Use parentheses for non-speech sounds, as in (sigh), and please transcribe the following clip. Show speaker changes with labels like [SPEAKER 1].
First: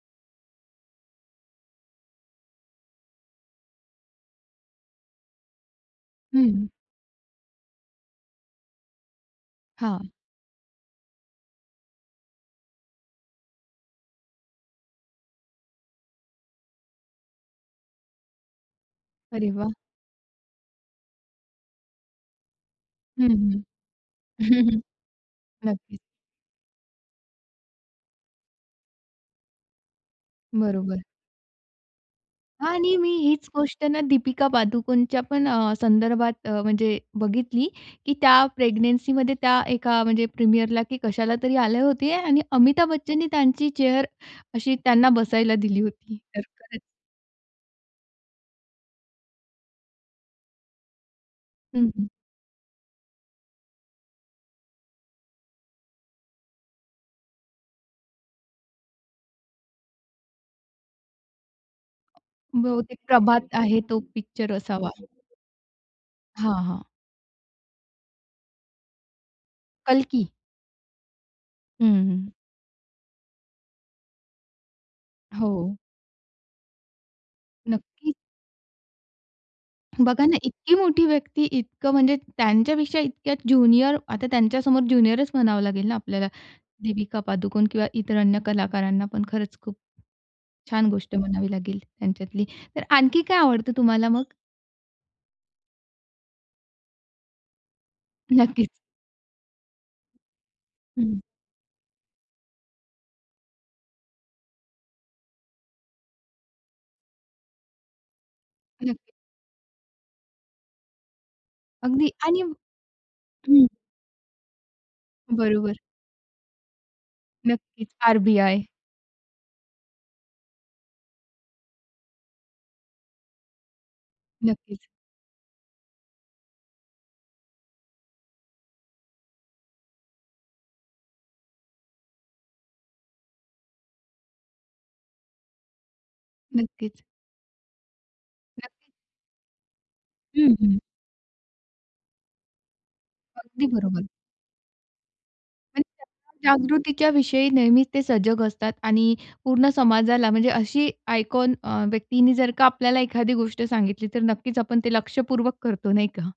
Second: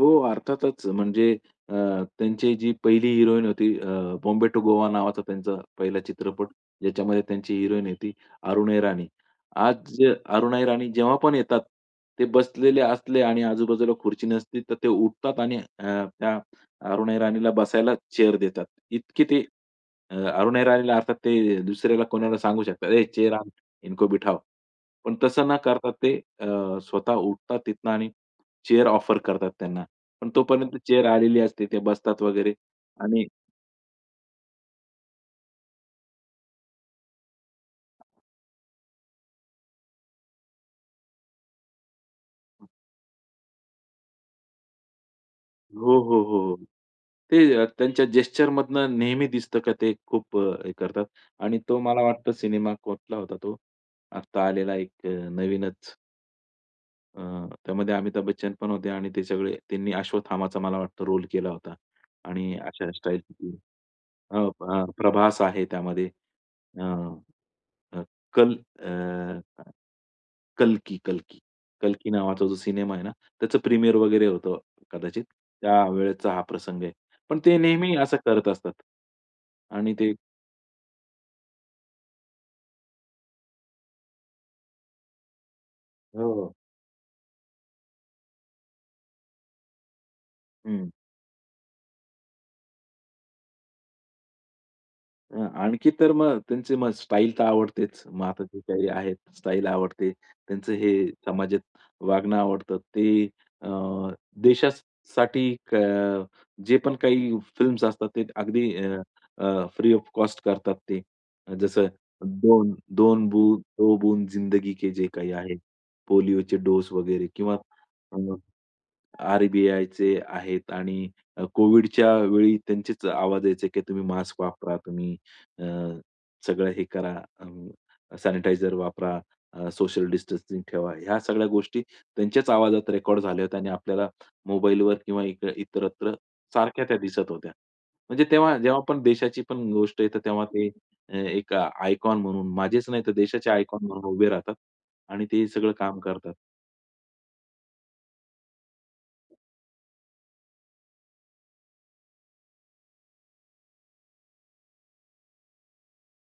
[SPEAKER 1] हो, अर्थातच! म्हणजे अ, त्यांची जी पहिली हिरोईन होती. अ, बॉम्बे टु गोवा नावाचा त्यांचा पहिला
[SPEAKER 2] हं,
[SPEAKER 1] चित्रपट.
[SPEAKER 2] हं.
[SPEAKER 1] ज्याच्यामध्ये त्यांची हिरोईन होती अरुणा ईराणी. आज
[SPEAKER 2] हां.
[SPEAKER 1] अरुणा ईराणी जेव्हा पण येतात. ते बसलेले असले आणि आजूबाजूला खुर्ची नसते, तर ते उठतात आणि अ, त्या अरुणा ईराणीला बसायला चेअर देतात. इतकी ते
[SPEAKER 2] अरे वाह!
[SPEAKER 1] अ, अरुणा ईराणीला, अर्थात ते दुसऱ्याला कोणाला सांगू शकतात, हे
[SPEAKER 2] हं,
[SPEAKER 1] चेअर आण.
[SPEAKER 2] हं.
[SPEAKER 1] इनको बिठाओ.
[SPEAKER 2] (chuckles)
[SPEAKER 1] पण तसं न करता
[SPEAKER 2] नक्कीच.
[SPEAKER 1] ते अ, स्वतः उठतात तिथनं आणि चेअर ऑफर करतात त्यांना. पण तोपर्यंत
[SPEAKER 2] बरोबर.
[SPEAKER 1] चेअर आलेली असते, ते बसतात वगैरे
[SPEAKER 2] आणि मी
[SPEAKER 1] आणि
[SPEAKER 2] हीच गोष्ट ना, दीपिका पादुकोणच्या पण अ, संदर्भात अ, म्हणजे बघितली, की त्या प्रेग्नन्सीमध्ये त्या एका म्हणजे प्रीमियरला, की कशाला तरी आले होते. आणि अमिताभ बच्चननी त्यांची चेअर अशी त्यांना बसायला दिली
[SPEAKER 1] हो,
[SPEAKER 2] होती.
[SPEAKER 1] हो.
[SPEAKER 2] तर
[SPEAKER 1] हो.
[SPEAKER 2] खरंच
[SPEAKER 1] ते त्यांच्या जेस्चरमधनं नेहमी दिसतं का ते खूप अ, हे करतात. आणि तो
[SPEAKER 2] हं,
[SPEAKER 1] मला
[SPEAKER 2] हं.
[SPEAKER 1] वाटतं सिनेमा कुठला होता तो, आता आलेला एक अ, नवीनच? अ, त्यामध्ये अमिताभ बच्चन पण होते आणि ते सगळे त्यांनी अश्वथामाचा मला वाटतं रोल केला होता. आणि अशा
[SPEAKER 2] बहुतेक
[SPEAKER 1] स्टाईलच
[SPEAKER 2] प्रभात
[SPEAKER 1] ते,
[SPEAKER 2] आहे. तो
[SPEAKER 1] अ,
[SPEAKER 2] पिक्चर
[SPEAKER 1] प
[SPEAKER 2] असावा.
[SPEAKER 1] प्रभास आहे त्यामध्ये.
[SPEAKER 2] हां,
[SPEAKER 1] अ,
[SPEAKER 2] हां.
[SPEAKER 1] अ, कल अ,
[SPEAKER 2] कल्की.
[SPEAKER 1] कल्की, कल्की,
[SPEAKER 2] हं,
[SPEAKER 1] कल्की
[SPEAKER 2] हं.
[SPEAKER 1] नावाचा जो सिनेमा आहे ना, त्याचं प्रीमियर वगैरे होतं. कदाचित
[SPEAKER 2] हो.
[SPEAKER 1] त्या वेळेचा हा प्रसंग आहे. पण ते नेहमी
[SPEAKER 2] नक्कीच.
[SPEAKER 1] असं करत असतात. आणि ते
[SPEAKER 2] बघा ना, इतकी मोठी व्यक्ती, इतकं, म्हणजे त्यांच्यापेक्षा इतक्या ज्युनियर, आता त्यांच्या समोर ज्युनियरच म्हणावं लागेल ना आपल्याला,
[SPEAKER 1] हो, हो.
[SPEAKER 2] दिपीका पादुकोण किंवा इतर अन्य कलाकारांना, पण खरंच खूप छान
[SPEAKER 1] हं.
[SPEAKER 2] गोष्ट म्हणावी लागेल त्यांच्यातली. तर आणखी काय आवडतं तुम्हाला मग?
[SPEAKER 1] अ, आणखी तर मग त्यांची स्टाईल तर आवडतेच. मग आता ते
[SPEAKER 2] नक्कीच.
[SPEAKER 1] काही आहेत, स्टाईल आवडते. त्यांचं हे
[SPEAKER 2] हं.
[SPEAKER 1] समाजात वागणं आवडतं. ते अ, देशासाठी क जे पण काही फिल्म्स असतात, ते अगदी अ,
[SPEAKER 2] नक्की.
[SPEAKER 1] अ, फ्री ऑफ कॉस्ट करतात ते. जसं
[SPEAKER 2] अगदी आणि
[SPEAKER 1] 2-2
[SPEAKER 2] हं.
[SPEAKER 1] दो बूंद जिंदगी के. जे काही आहे.
[SPEAKER 2] बरोबर.
[SPEAKER 1] पोलिओचे डोस वगैरे किंवा
[SPEAKER 2] नक्कीच.
[SPEAKER 1] अ,
[SPEAKER 2] आर-बी-आय.
[SPEAKER 1] आर-बी-आय. चे आहेत. आणि अ, कोविडच्या वेळी त्यांचेच आवाज यायचे, की तुम्ही मास्क वापरा,
[SPEAKER 2] नक्कीच.
[SPEAKER 1] तुम्ही अ, सगळं हे करा, अ, सॅनिटायझर वापरा, अ, सोशल डिस्टन्सिंग ठेवा. ह्या सगळ्या गोष्टी त्यांच्याच आवाजात रेकॉर्ड झाल्या होत्या आणि आपल्याला मोबाईलवर किंवा इत्र इतरत्र सारख्या त्या
[SPEAKER 2] नक्कीच.
[SPEAKER 1] दिसत होत्या. म्हणजे तेव्हा, जेव्हा
[SPEAKER 2] नक्की.
[SPEAKER 1] आपण देशाची पण गोष्ट येते तेव्हा
[SPEAKER 2] हं,
[SPEAKER 1] ते
[SPEAKER 2] हं.
[SPEAKER 1] अ, एक आयकॉन म्हणून माझेच नाही, तर देशाचे
[SPEAKER 2] अगदी
[SPEAKER 1] आयकॉन
[SPEAKER 2] बरोबर.
[SPEAKER 1] म्हणून उभे राहतात. आणि ते सगळं
[SPEAKER 2] आणि
[SPEAKER 1] काम करतात.
[SPEAKER 2] त्याच्या जागृतीच्या विषयी नेहमीच ते सजग असतात. आणि पूर्ण समाजाला, म्हणजे अशी आयकॉन अ, व्यक्तीनी जर का आपल्याला एखादी गोष्ट सांगितली, तर नक्कीच आपण ते लक्षपूर्वक करतो नाही का?